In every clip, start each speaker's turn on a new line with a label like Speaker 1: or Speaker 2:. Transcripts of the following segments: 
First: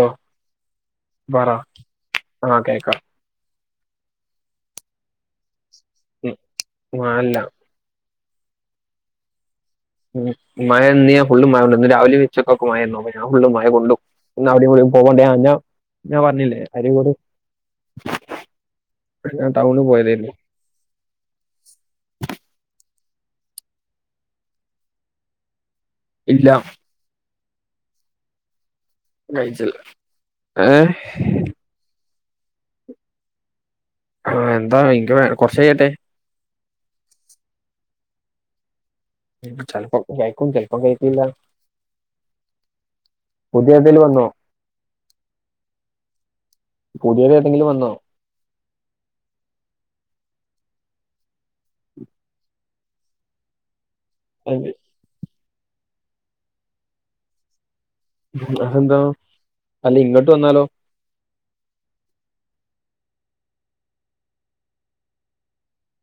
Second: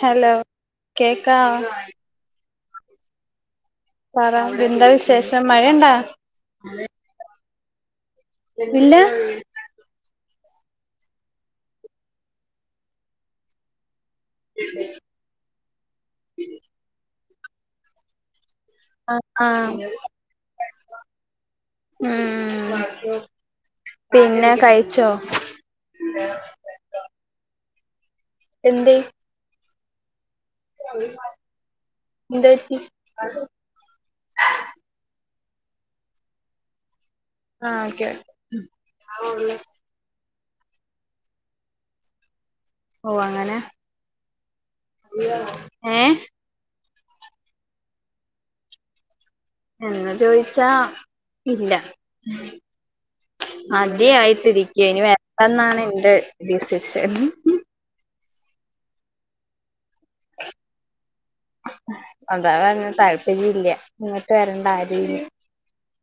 Speaker 1: Hello കേക്കാവാ
Speaker 2: ആഹ് കേക്കാം
Speaker 1: പറ എന്താ വിശേഷം മഴയൊണ്ടാ
Speaker 2: [unintelligible] മഴല്ല
Speaker 1: ഇല്ല
Speaker 2: മയ ഇന്ന്യാൻ ഫുള്ള് മയൊണ്ട് ഇന്ന് രാവിലെ ഉച്ചക്കൊക്കെ മയന്നു അ ഞാ ഫുള്ള് മഴ കൊണ്ടു ഇന്നവിടെയും കൂടി പോവണ്ടേ ഞാ ഞാൻ പറഞ്ഞില്ലേ അരയും കൂടെ ഞാ ടൗണ് പോയതേനു
Speaker 1: ആഹ് പിന്ന കയ്ച്ചോ
Speaker 2: ഇല്ല
Speaker 1: എന്തെ
Speaker 2: കയ്ച്ചില്ല ഏ
Speaker 1: എന്ത് പറ്റി?
Speaker 2: ആഹ് എന്താ ഇൻക്ക് വേ കൊറച്ചയ്യട്ടെ.
Speaker 1: ആഹ് ഓക്കെ.
Speaker 2: ചെൽപ്പം കയിക്കും, ചെൽപ്പം കയിക്കൂല്ല.
Speaker 1: ഓ അങ്ങനെ
Speaker 2: പുതിയേതേലും വന്നോ?
Speaker 1: ഏ
Speaker 2: പുതിയത് ഏതെങ്കിലും വന്നോ?
Speaker 1: എന്ന് ചോദിച്ചാ ഇല്ല. മതിയായ്
Speaker 2: അത്
Speaker 1: സ്ഥിതിക്ക് [unintelligible] ന്നാണ് എന്റെ ഡിസിഷൻ.
Speaker 2: അതെന്താ, അല്ല ഇങ്ങട്ട് വന്നാലോ?
Speaker 1: അതാ പർഞ്ഞെ താല്പര്യല്ല. ഇങ്ങട്ട് വരണ്ട ആര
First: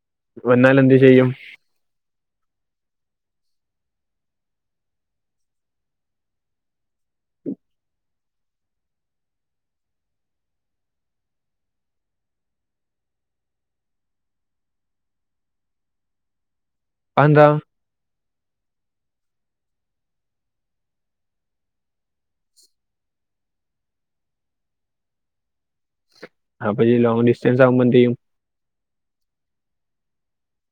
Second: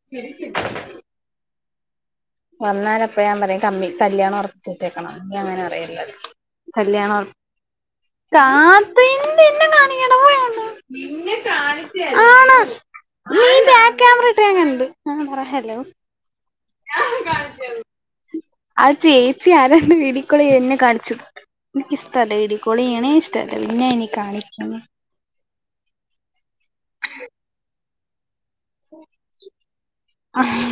Speaker 1: [unintelligible]
Speaker 2: വന്നാലെന്ത് ചെയ്യും?
Speaker 1: വന്നാലപ്പ ഞാൻ പറിം, കമ്മി കല്യാണം ഒറപ്പിച്ച് വെച്ചേക്ക്ണാന്ന് ഇനി അങ്ങനെ പറയും [unintelligible] കല്യാണോ [unintelligible] നിന്നെ കാണിച്ചെ ആണൊ നീ ബേക്ക്യാമറ ഇട്ടെ ഞാൻ കണ്ട്, ആഹ് പറ ഹലോ
Speaker 2: അതെന്താ?
Speaker 1: അത് ചേച്ചി ആരാണ്ട് വീഡിയോ കോളെയ്യ എന്നെ കാണിച്ചു [unintelligible] ഇയ്ക്ക് ഇഷ്ടല്ല, വീഡിയോകോളെയ്യ്ണേ ഇഷ്ടല്ല. പിന്നെ ഇനി കാണിക്ക്ന്ന്.
Speaker 2: അപ്പൊ ഇയ് ലോങ് ഡിസ്ററൻസാകുമ്പോ എന്തെയ്യും?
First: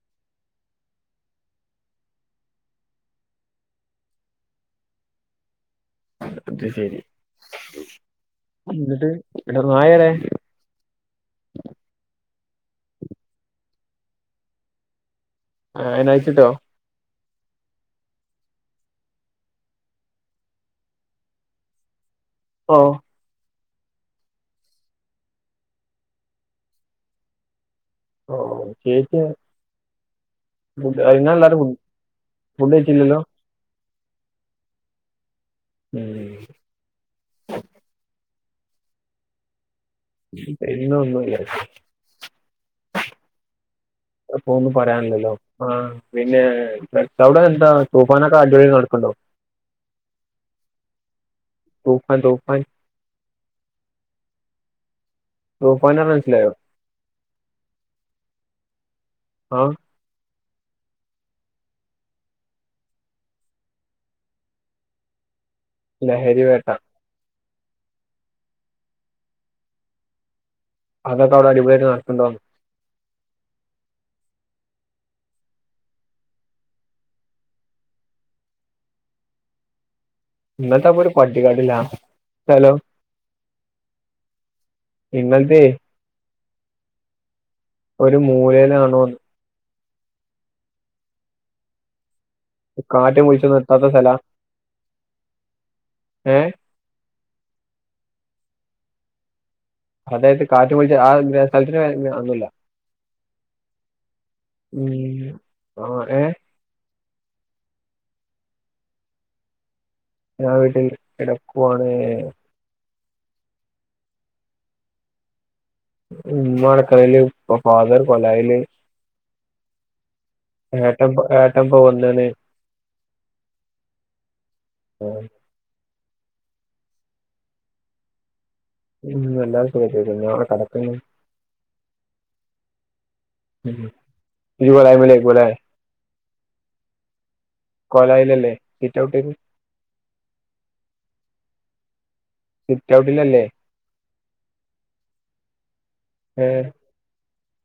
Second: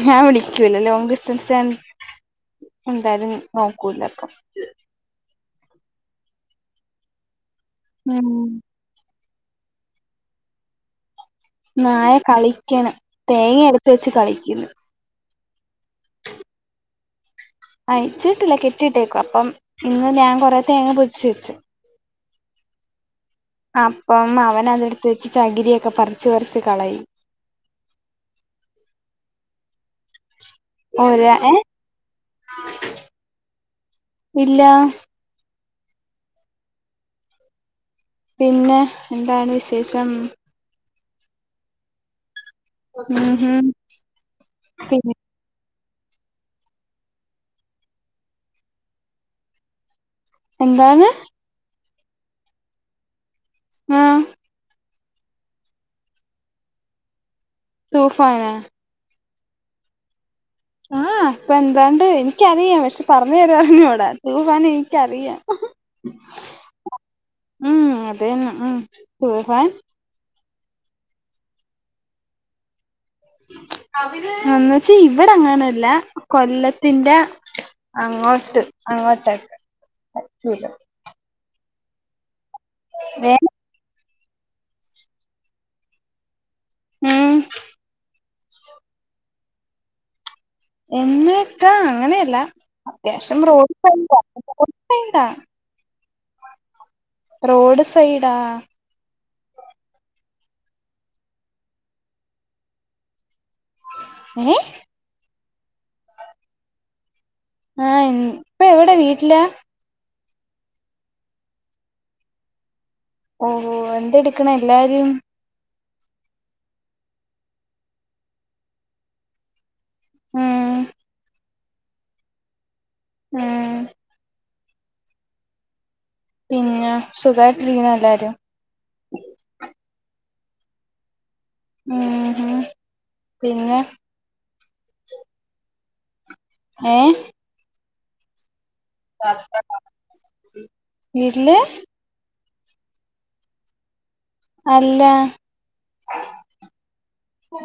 Speaker 1: ഞാൻ വിളിക്കൂല്ല, ലോങ് ഡിസ്റ്റൻസാ എന്തായാലും നോക്കൂലപ്പം
Speaker 2: അത് ശരി
Speaker 1: ഉം
Speaker 2: എന്നിട്ട് എടൊ നായടെ?
Speaker 1: നായ കളിക്കണ്, തേങ്ങ എടുത്ത് വെച്ച് കളിക്ക്ന്ന്.
Speaker 2: ആഹ് അയ്നയ്ച്ച്ട്ടോ?
Speaker 1: അയ്ച്ചിട്ടില്ല, കെട്ടിയിട്ടേക്കുവ. അപ്പം ഇന്ന് ഞാൻ കൊറേ തേങ്ങ പൊതിച്ചു വെച്ചു.
Speaker 2: ഓഹ്
Speaker 1: അപ്പം അവനതെടുത്ത് വെച്ച് ചകിരിയൊക്കെ പറിച്ച്പറിച്ച് കളയും.
Speaker 2: ഓഹ്, ചേച്ചിയൊ ഫുഡ്
Speaker 1: ഒര ഏ
Speaker 2: അയ്നെല്ലാരും ഫുഡ്ഡയ്ചീല്ലല്ലോ?
Speaker 1: ഇല്ലാ.
Speaker 2: ഊം.
Speaker 1: പിന്നെ, എന്താണ് വിശേഷം?
Speaker 2: പിന്നെ ഒന്നൂല്ല.
Speaker 1: ഉം ഹും
Speaker 2: അപ്പോ ഒന്നും
Speaker 1: പിന്നെ
Speaker 2: പറയാനില്ലല്ലോ ആഹ് പിന്നേ [unintelligible] അവ്ടെ എന്താ തൂഫാനൊക്കെ അടിപൊളിയായ് നടക്ക്ണ്ടോ?
Speaker 1: എന്താന്ന്?
Speaker 2: തൂഫാൻ, തൂഫാൻ
Speaker 1: ആഹ്
Speaker 2: ത്താണ് പർഞ്ഞ മനസ്സിലായോ?
Speaker 1: തൂഫാനാ?
Speaker 2: അഹ്
Speaker 1: ആഹ് ഇപ്പെന്താണ്ട്, എനി ക്കറിയാം. പക്ഷെ പറഞ്ഞ് തരാൻ അറിഞ്ഞൂട. തൂഫാന് എനിക്കറിയാം.
Speaker 2: ലഹരി വേട്ട
Speaker 1: ഉം അതെന്നെ, തൂഫാൻ
Speaker 2: അതൊക്കവ്ടെ അടിപൊള്യായിട്ട് നോക്ക്ണ്ടോന്ന്
Speaker 1: എന്നച്ച് ഇവടെ അങ്ങനല്ല. കൊല്ലത്തിന്റെ അങ്ങോട്ട് അങ്ങോട്ടൊക്കെ
Speaker 2: ഇങ്ങൾതപ്പൊ ഒരു പട്ടിക്കാട്ടിലാ, സ്ഥലം?
Speaker 1: [unintelligible]
Speaker 2: പിന്നെന്തെ
Speaker 1: ഉം
Speaker 2: ഒരു മൂലേയിലാണോന്ന്
Speaker 1: എന്ന് വെച്ചാൻ അങ്ങനെയല്ല
Speaker 2: കാറ്റ്
Speaker 1: അത്യാവശ്യം
Speaker 2: മുഴിച്ച് നിർത്താത്ത
Speaker 1: റോഡ്സൈഡാ
Speaker 2: സ്ഥല
Speaker 1: റോഡ് സൈഡാ
Speaker 2: ഏ
Speaker 1: റോഡ് സൈഡാ
Speaker 2: അതായത് കാറ്റുപളിച്ച ആഹ് സ്ഥലത്തിന് പേരാന്ത [unintelligible]
Speaker 1: ങെ
Speaker 2: ഉം ആഹ് ഏഹ്
Speaker 1: ആഹ് ൻ ഇപ്പ എവിടെ വീട്ടിലാ
Speaker 2: ഞാൻ വീട്ടിൽ കിടക്കുവാണ്
Speaker 1: ഓഹോ എന്തടുക്കണ എല്ലാരും
Speaker 2: ഉമ്മ അടക്കളയിലും പ്പോ ഫാദർ കൊലായില്
Speaker 1: ഉം
Speaker 2: ഏട്ടം പ്പോ ഏട്ടം പ്പോ വന്നീന്
Speaker 1: ആഹ്
Speaker 2: ആഹ്
Speaker 1: പിന്നെ സുഖായിട്ടിരിക്ക്ണ എല്ലാരും
Speaker 2: ഉം എല്ലാരും സുഖായിട്ടിരിക്കുന്നു ഞാൻ ഇവിടെ കിടക്കുന്ന്
Speaker 1: ഉം ഹും പിന്നെ
Speaker 2: ഉം. ഇയ്യ് കോലാമേലേക്കുലേ
Speaker 1: ഏഹ്
Speaker 2: കൊലായിലല്ലേ സിറ്റ് ഔട്ടിൽ
Speaker 1: [unintelligible] വീട്ടില്
Speaker 2: സിറ്റ് ഔട്ടില്ലല്ലേ
Speaker 1: അല്ല
Speaker 2: ഏഹ്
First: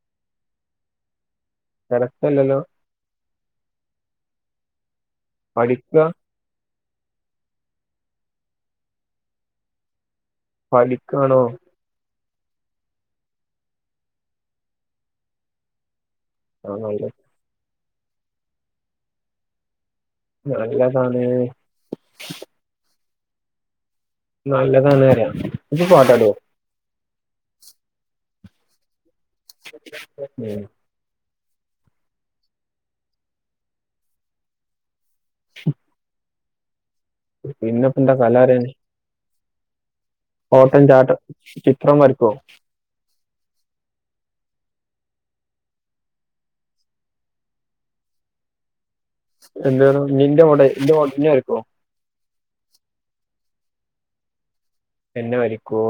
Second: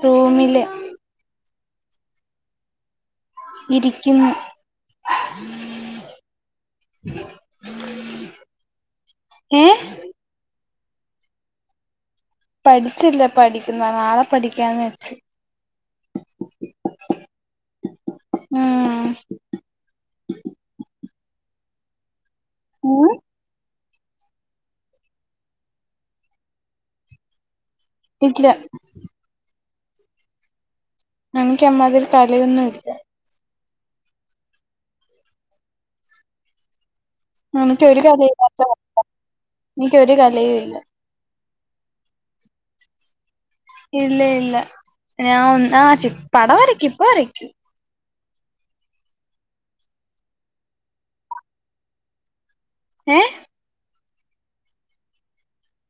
Speaker 1: റൂമില്ല്
Speaker 2: തിരക്കല്ലല്ലോ
Speaker 1: ഇരിക്കുന്ന്
Speaker 2: പഠിക്കാ
Speaker 1: ഏഹ്
Speaker 2: പഠിക്കാണോ
Speaker 1: പഠിച്ചില്ല പഠിക്കുന്ന് നാളെ പഠിക്കാന്ന് വെച്ച്
Speaker 2: അതാ നല്ലത്
Speaker 1: ഉം
Speaker 2: നല്ലതാണ്
Speaker 1: ഉം
Speaker 2: നല്ലതാണറയാ ഇജ്ജ് പാട്ടാടോ
Speaker 1: ഇല്ല
Speaker 2: ഉം
Speaker 1: എനക്ക് അമ്മാതിരി കലയൊന്നും ഇല്ല
Speaker 2: ഉം
Speaker 1: എനക്കൊരു
Speaker 2: കല
Speaker 1: കലേതാണ് ച്ചാ പറഞ്ഞോ എനിക്ക്‌ ഒരു കൽ
Speaker 2: ഓട്ടൻ ചാട്ടം ചിത്രം വരക്കുവോ?
Speaker 1: ഇല്ല ഇല്ല ഞാ ഒന്ന് ആഹ് പടം വരയ്ക്കും ഇപ്പ വരയ്ക്കും
Speaker 2: എന്താടോ നിന്റെ മൊടെ എന്റെ മോഡ് ഇന്നെ വരക്കോ
Speaker 1: ഏഹ്
Speaker 2: എന്നെ വരക്കോ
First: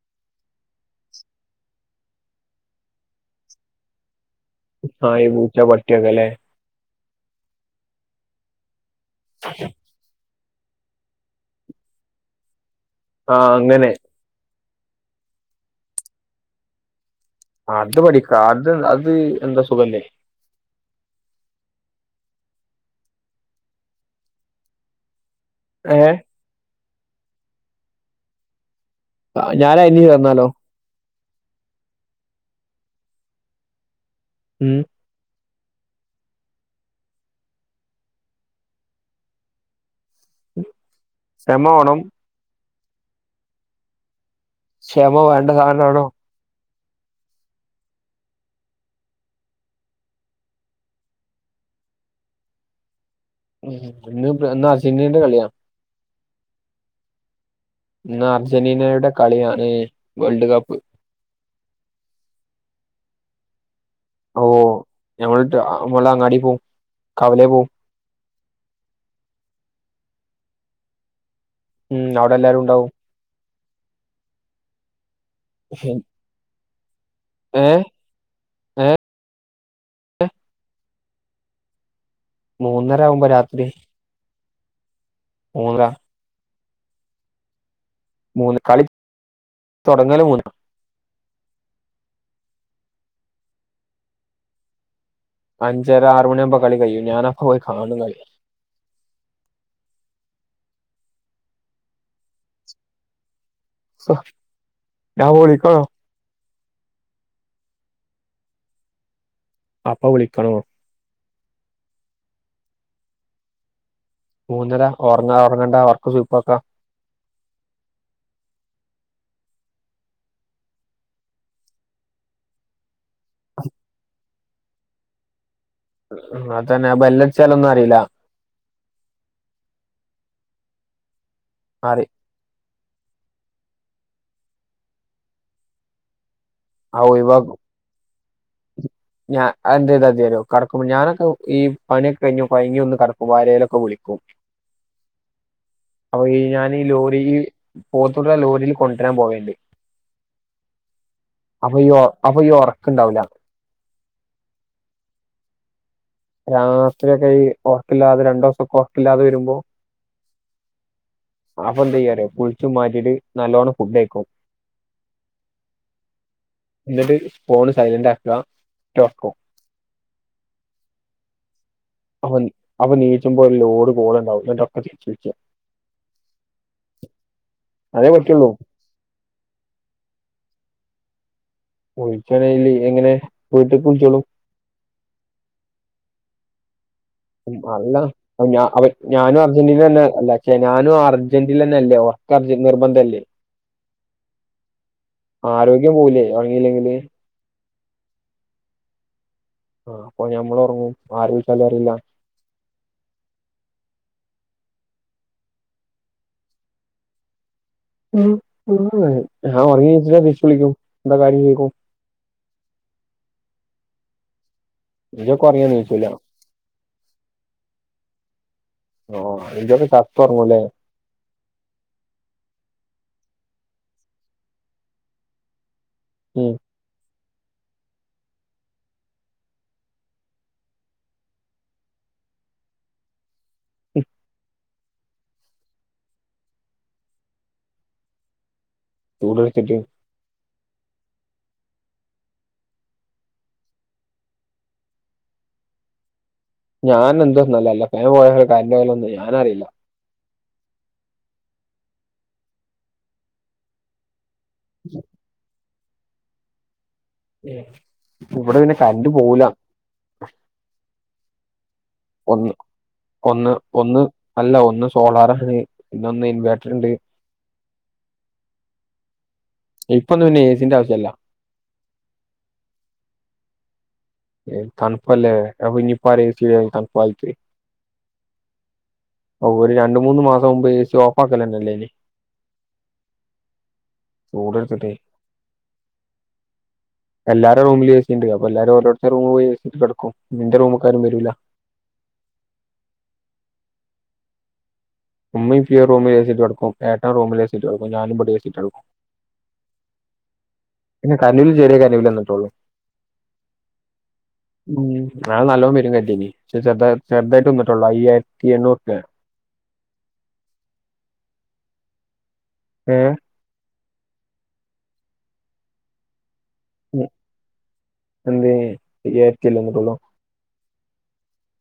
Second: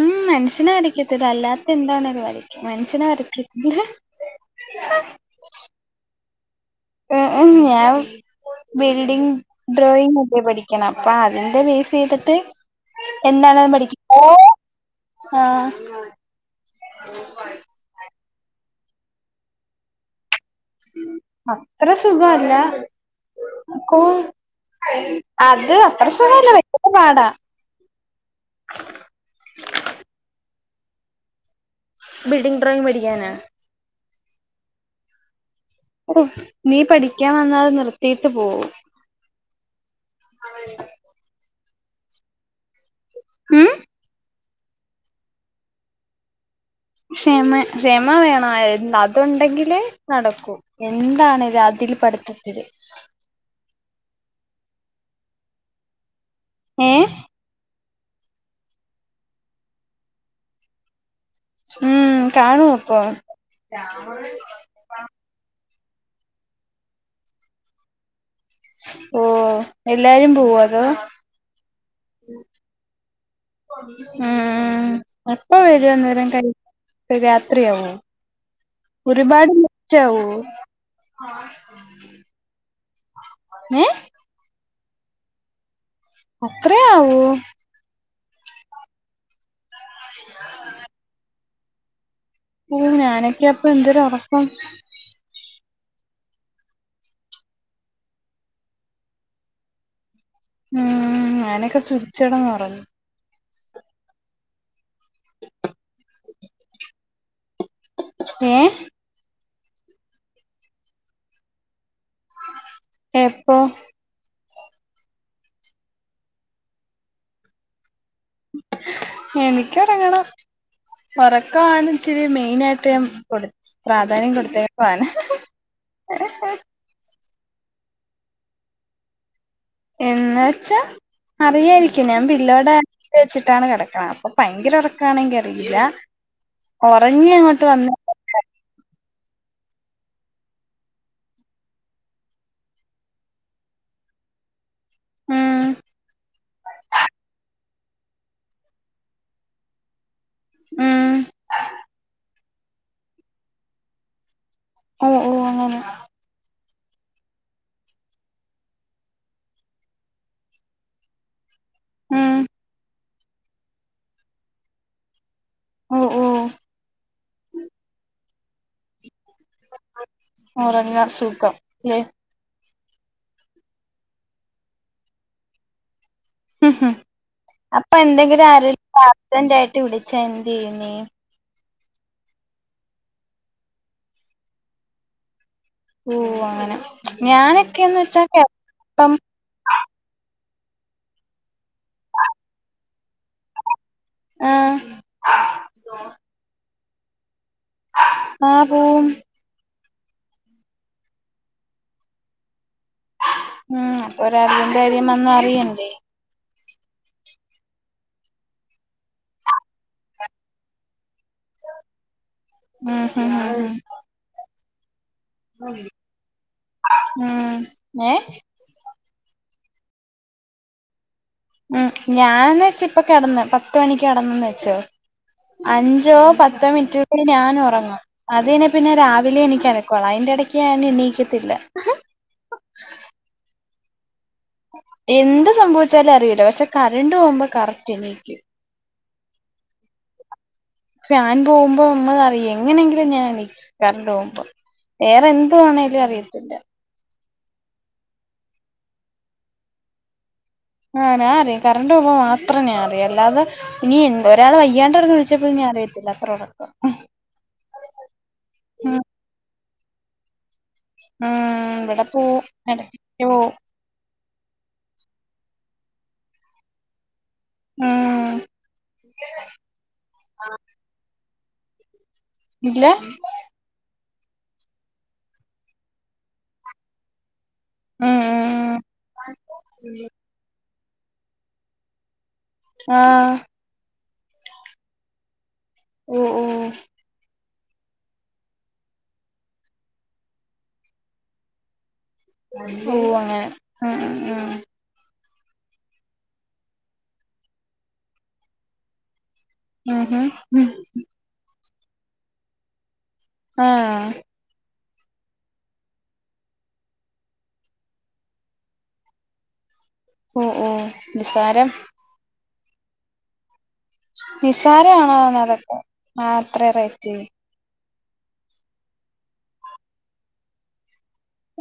Speaker 1: ഉം മനുഷ്യനെ വരക്കത്തില്ല അല്ലാത്ത എന്താണേലും വരയ്ക്കും മനുഷ്യനെ വരയ്ക്കത്തില്ല.
Speaker 2: നായ് പൂച്ച പട്ടിക്കൊല്ലേ
Speaker 1: ഉം ഉം ഞാൻ ബിൽഡിംഗ് ഡ്രോയിങ് ഒക്കെയാ പഠിക്ക്‌ അപ്പ അതിന്റെ ബേസ് ചെയ്തിട്ട്
Speaker 2: ആ
Speaker 1: എന്താണേലും
Speaker 2: അങ്ങനെ
Speaker 1: പഠിക്ക ഓഹ് ആഹ്
Speaker 2: അത് പഠിക്ക അത് അത് എന്താ സുഖല്ലേ?
Speaker 1: അത്ര സുഖഅല്ല കോ അത്
Speaker 2: ഏ
Speaker 1: അത്ര സുഖല്ല വെക്കത്ത പാടാ
Speaker 2: ഞാനായ്നി വന്നാലോ?
Speaker 1: ബിൽഡിംഗ് ഡ്രോയിങ് പഠിക്കാനോ?
Speaker 2: ഉം.
Speaker 1: ഓ നീ പഠിക്ക്യാ വന്നാൽ നിർത്തിയിട്ട് പോവും. അതെ
Speaker 2: സെമോണം-
Speaker 1: മ്മ്.
Speaker 2: ഷമ വേണ്ട സാനാണൊ
Speaker 1: ഷമ കഷമ വേണം അതുണ്ടെങ്കില് നടക്കും. എന്താണ് രാത്രി പഠിത്തതില്
Speaker 2: ന്ന് ന്ന് അർജന്റീനന്റെ കള്യ
Speaker 1: ഏഹ്
Speaker 2: ന്ന് അർജന്റീനയുടെ കളിയാണ് വേൾഡ് കപ്പ്-
Speaker 1: മ്മ് കാണു അപ്പൊ?
Speaker 2: ഓ ഞമ്മൾ നമ്മളങ്ങാടി പോഉം കവലേ പോവും.
Speaker 1: ഓ എല്ലാരും പോവ അതോ?
Speaker 2: മ്മ് അവടെ എല്ലാരും ഉണ്ടാവും.
Speaker 1: ആഹ് എപ്പ വരു അന്നേര കളി
Speaker 2: ഏ
Speaker 1: രാത്രിയാവു
Speaker 2: ഏ
Speaker 1: ഒരുപാട് റ്റാവോ? [inaudible]
Speaker 2: മൂന്നരാഉമ്പൊ രാത്രി മൂന്നാര-
Speaker 1: അത്രേയാവോ?
Speaker 2: മൂന്ന് കളി തൊടങ്ങല് മൂന്ന്
Speaker 1: ഓഹ് ഞാനൊക്ക്യപ്പൊ ന്തൊരു ഒറപ്പം
Speaker 2: അഞ്ചരാ റുമണിയാവുമ്പോ കളി കയ്യും ഞാനപോയി കാണും
Speaker 1: മ്മ് ഞനൊക്കെ സുച്ചടന്നൊറങ്ങും-
Speaker 2: ഞാ വിളിക്കണോ?
Speaker 1: ഏഹ്
Speaker 2: അപ്പവിളിക്കണോ?
Speaker 1: എപ്പൊ?
Speaker 2: മൂന്നര ഒർങ്ങ ഒർങ്ങണ്ട ഒർക്ക് സുയ്പാക്ക
Speaker 1: എനിക്യോറങ്ങണം ഒറക്കാണ് ച്ചിരി മെയിനായ്ട്ട് കൊട് പ്രാധാന്യം കൊടുത്തേ [unintelligible]
Speaker 2: മ്മ് അതന്നെ ആ ബെല്ലട്ച്ചലൊന്നും അറീല
Speaker 1: എന്ന വെച്ചാ
Speaker 2: അറി
Speaker 1: അറിയായിരിക്കും ഞാൻ പില്ലോടെ- വെച്ചിട്ടാണ് കെടക്ണെ പ്പൊ ഭയങ്കരൊറക്കാണെങ്കി അറിയില്ല.
Speaker 2: ആ
Speaker 1: ഒറങ്ങി അങ്ങോട്ട് വന്ന
Speaker 2: ഞാ അഎന്തെയ്താതിഅറ്യോ കടക്കുമ്പോ ഞാനൊക്കെ ഈ പണിയൊക്കെ യ്ഞ് കൊയ്ങ്ങി വന്ന് കടക്കുമ്പോ ആരേലൊക്കെ വിളിക്കും.
Speaker 1: ഉം
Speaker 2: അപ്പൊ ഈ ഞാനീ ലോറീല് പോതുട്ട്യളെ ലോറില് കൊണ്ട്രാൻ പോവേണ്ട്
Speaker 1: ഉം
Speaker 2: അപ്പൊ ഈ അപ്പൊ ഈ ഒർക്കുണ്ടാഊല-
Speaker 1: മ്മ് മ്മ് അങ്ങനെ
Speaker 2: രാത്റ്യോക്കെ ഈ ഒർക്കില്ലാതെ രണ്ടോസൊക്കെ ഒർക്കില്ലാതെ വരുമ്പോ- അപ്പൊന്തെയ്യാറ്യോ
Speaker 1: ഉം
Speaker 2: കുളിച്ചു മാറ്റിയിട്ട് നല്ലോണം ഫുഡ്ഡയ്ക്കും.
Speaker 1: ഓ ഓ
Speaker 2: ഇന്നെട്ട് ഫോൺ സൈലെന്റ് ആക്കാ ഒറ്റ ഒർക്കും
Speaker 1: ഒറങ്ങാ സുഖം ലെ
Speaker 2: അപ്പം അപ്പം നീച്ചുമ്പോ ഒര് ലോഡ് കോൾ ഇണ്ടാവും ഇന്നട്ടൊക്കെ തിര്ച്ച് വുൾക്ക്യാ
Speaker 1: അപ്പ
Speaker 2: അതേ
Speaker 1: എന്തെങ്കിലും
Speaker 2: പറ്റുള്ളൂ
Speaker 1: ആരെലും അർജെന്റായിട്ട് വിളിച്ചാ എന്തെയ്യും നീ
Speaker 2: വുൾച്ചാല്ലോൽ [unintelligible] എങ്ങനെ വീട്ട്ക്ക്‌ വുൾചോളും
Speaker 1: ഓഹ് അങ്ങനെ
Speaker 2: ഉം
Speaker 1: ഞാനൊക്കെന്ന്
Speaker 2: അല്ലാ
Speaker 1: വെച്ചാ
Speaker 2: അപ്പ ഞാ അപ്പ
Speaker 1: ഇപ്പം
Speaker 2: ഞാനും അർജന്റീനന്നെ അല്ലെ ച്ചെ ഞാനും അർ അർജെന്റിലെന്നെ അല്ലെ ഒർക്കം അർജെന്റ് നിർബന്ധം അല്ലെ
Speaker 1: ആഹ്
Speaker 2: ആരോഗ്യം പോവുലെ ഒറങ്ങില്ലെങ്കിൽ?
Speaker 1: ആഹ് പോവും.
Speaker 2: ആഹ് അപ്പ ഞമ്മളും ഒറങ്ങും ആര് വുൾച്ചാലും അറീലാ.
Speaker 1: ഉം ഒര് അർജെന്റ് കാര്യം വന്നാ അറിയെണ്ടെ?
Speaker 2: ഉം ഉം ഏഹ് ഞാ ഒർങ്ങി നീച്ചിട്ട് തിരിച്ച് വിളിക്കും. എന്താ കാര്യം ചൊയ്ക്കും.
Speaker 1: ഉം ഉം [unintelligible]
Speaker 2: ഇയ്യ് ഒക്കെ ഒർങ്ങിയാ
Speaker 1: ഉം
Speaker 2: നീച്ചോല്ലോ?
Speaker 1: ഉം ഞാ എ
Speaker 2: ഓഹ് ഇജ് ഒക്കെ ചത്തൊർങ്ങുംലെ?
Speaker 1: ഉം ഞാനെന്ന് വെച്ചാ ഇപ്പൊ കെട്ന്ന് പത്ത് മണിക്ക് കെട്ന്നെന്ന് വെച്ചോ അഞ്ച് ഞ്ചോ
Speaker 2: ഉം
Speaker 1: പത്തോ മിൻറ്റ് പിന്നെ ഞാനൊറങ്ങും. അതെയ്നാ പിന്നെ രാവിലെ എണീക്കാറൊക്കെ ഒള്ളു. അയിന്റെ എടെയ്ക്ക് ഞാൻ എണീക്കത്ത് ഇല്ല.
Speaker 2: ഉം,
Speaker 1: എന്ത് സംഭവിച്ചാലും അറീല്ലാ. പക്ഷെ കറന്റ് പോവുമ്പോ കറക്റ്റ് എണീക്കും.
Speaker 2: ചൂട് എട്ത്തിട്ട്.
Speaker 1: ഫാൻ പോവുമ്പോ ഉമ്മ അയ് അറിയേ എങ്ങനെങ്കിലും ഞാ എണീക്കും കറന്റ് പോവുമ്പം. വേറെ എന്തു വാണേലും അറിയത്തില്ല.
Speaker 2: ഞാനെന്ത്‌ വന്നാലും അല്ല ഫാൻ പോയാലും കറന്റ് പോയാലോന്നും ഞാന് അറീലാ
Speaker 1: ആഹ് നാ അറിം കറന്റ് പോവുമ്പോ മാത്രം ഞാ അറിം അല്ലാതെ ഇനി ഒരാള് വയ്യാണ്ട് കെടന്ന് വിൾ പ്പോലും ഞാ അറിയത്തില്ല അത്ര ഒറക്കാ.
Speaker 2: [inaudible] ഇപ്പം ഇവെടെ ഇങ്ങനെ കറന്റ് പോപുലാ
Speaker 1: ആഹ് ഇവെടെ ഇപ്പ
Speaker 2: ഒന്ന് ഒന്ന് ഒന്ന് അല്ല ഒന്ന് സോളാറാണ് പിന്നെ ഒന്ന് ഇൻവെട്ടർ ഇണ്ട്.
Speaker 1: ഉം
Speaker 2: ഇപ്പൊന്നും പിന്നെ എ സിന്റെ ആവ്ശ്യം ഇല്ല.
Speaker 1: ഇല്ലാ
Speaker 2: ഏഹ് തണ്പ്പ് അല്ലെ അപ്പ ഇഞ്ഞ് ഇപ്പ ആരെയും ചെയ്യോ ഈ തൺപ്പായിറ്റ്?
Speaker 1: ഉം ഉം
Speaker 2: ഔഹ് ഒര് രണ്ട് മൂന്ന് മാസം മുമ്പ് എ സി ഓഫാക്കലെന്നെ ഇല്ലെയ്നി.
Speaker 1: ആഹ്.
Speaker 2: ചൂട് ഇട്ത്ത്ട്ടെയ്
Speaker 1: ഓഹ് ഓഹ്. ഓഹ്
Speaker 2: എല്ലാരെ റൂമിലും എ സി ഇണ്ട്. അപ്പ എല്ലാരും ഒരോര് ന്റെ റൂമ് പോയി എ സി ഇട്ട് കെട്ക്കും. പിന്നെ ഇന്റെ റൂമ്ക്കാരും വെരൂലാ.
Speaker 1: ഓഹ് അങ്ങനെ ഉം ഉം ഉം.
Speaker 2: ഉമ്മിം ഉപ്പിം ഒര് റൂമിൽ എ സി ഇട്ട് കെട്ക്കും. ഏട്ടം റൂമിൽ എ സി ഇട്ട് കെട്ക്കും. ഞാൻ ഇബെടിം എ സി ഇട്ട് കെട്ക്കും.
Speaker 1: ആഹ് ആഹ് ഉം.
Speaker 2: ഇല്ല കർന്റ് ബില്ല് ചെറെ കർന്റ് ബില്ല് വന്ന്ട്ടൊള്ളു.
Speaker 1: ആഹ്.
Speaker 2: ഉം. അഹ് നല്ലോം വെരും കര്ന്റും ബില്ല്. പക്ഷെ ചെർതാ ചെർതായിട്ട് വന്ന്ട്ടൊള്ളു. അയ്യായിര്ത്തി എണ്ണൂറുപ്യാ
Speaker 1: ഓഹ് ഓഹ് നിസാരം.
Speaker 2: ഏഹ്
Speaker 1: നിസാരം ആണ്ന്ന് പറിയ അപ്പോ ആഹ് അത്രേം റൈറ്റെയ്?
Speaker 2: എന്തേ അയ്യാരത്തിയല്ലേ വന്ന്ട്ടൊള്ളു.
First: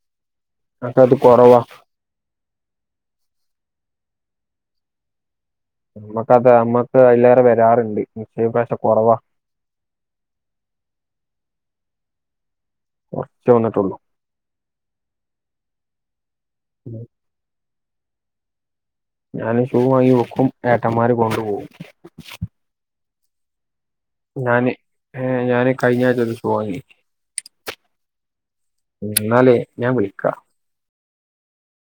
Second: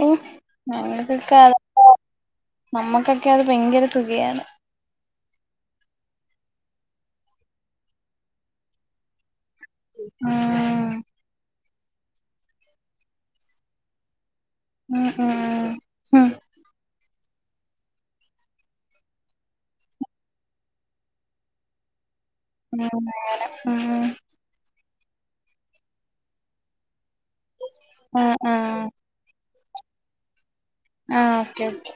Speaker 1: ഉം
Speaker 2: അത്
Speaker 1: ഞങ്ങൾക്കൊക്കെ
Speaker 2: കുറവാ
Speaker 1: അതൊക്കെ നമ്മക്കൊക്കെ അത് ഭയങ്കര തുകയാണ്.
Speaker 2: നമ്മക്കത് നമ്മക്ക് അയ്ലേറെ വരാറ്ണ്ട്. ഈ പ്രാവശ്യം കൊറവാ
Speaker 1: ആഹ്.
Speaker 2: കൊർച്ചേ വന്നിട്ടൊള്ളൂ.
Speaker 1: ആഹ് ആഹ്
Speaker 2: ഞാന് ഷൂവ് വാങ്ങി വെക്കും ഏട്ടന്മാര് കൊണ്ടുപോകും.
Speaker 1: ഇങ്ങനെ മേലെ ആഹ്
Speaker 2: ഞാന് ഏഹ് ഞാന് കഴിഞ്ഞായ്ച ഒരൂസം വാങ്ങി
Speaker 1: ആഹ് ആഹ്
Speaker 2: ഇന്നാലേ ഞാൻ വിളിക്കാ.
Speaker 1: ആഹ് ഓക്കേ ഓക്കേ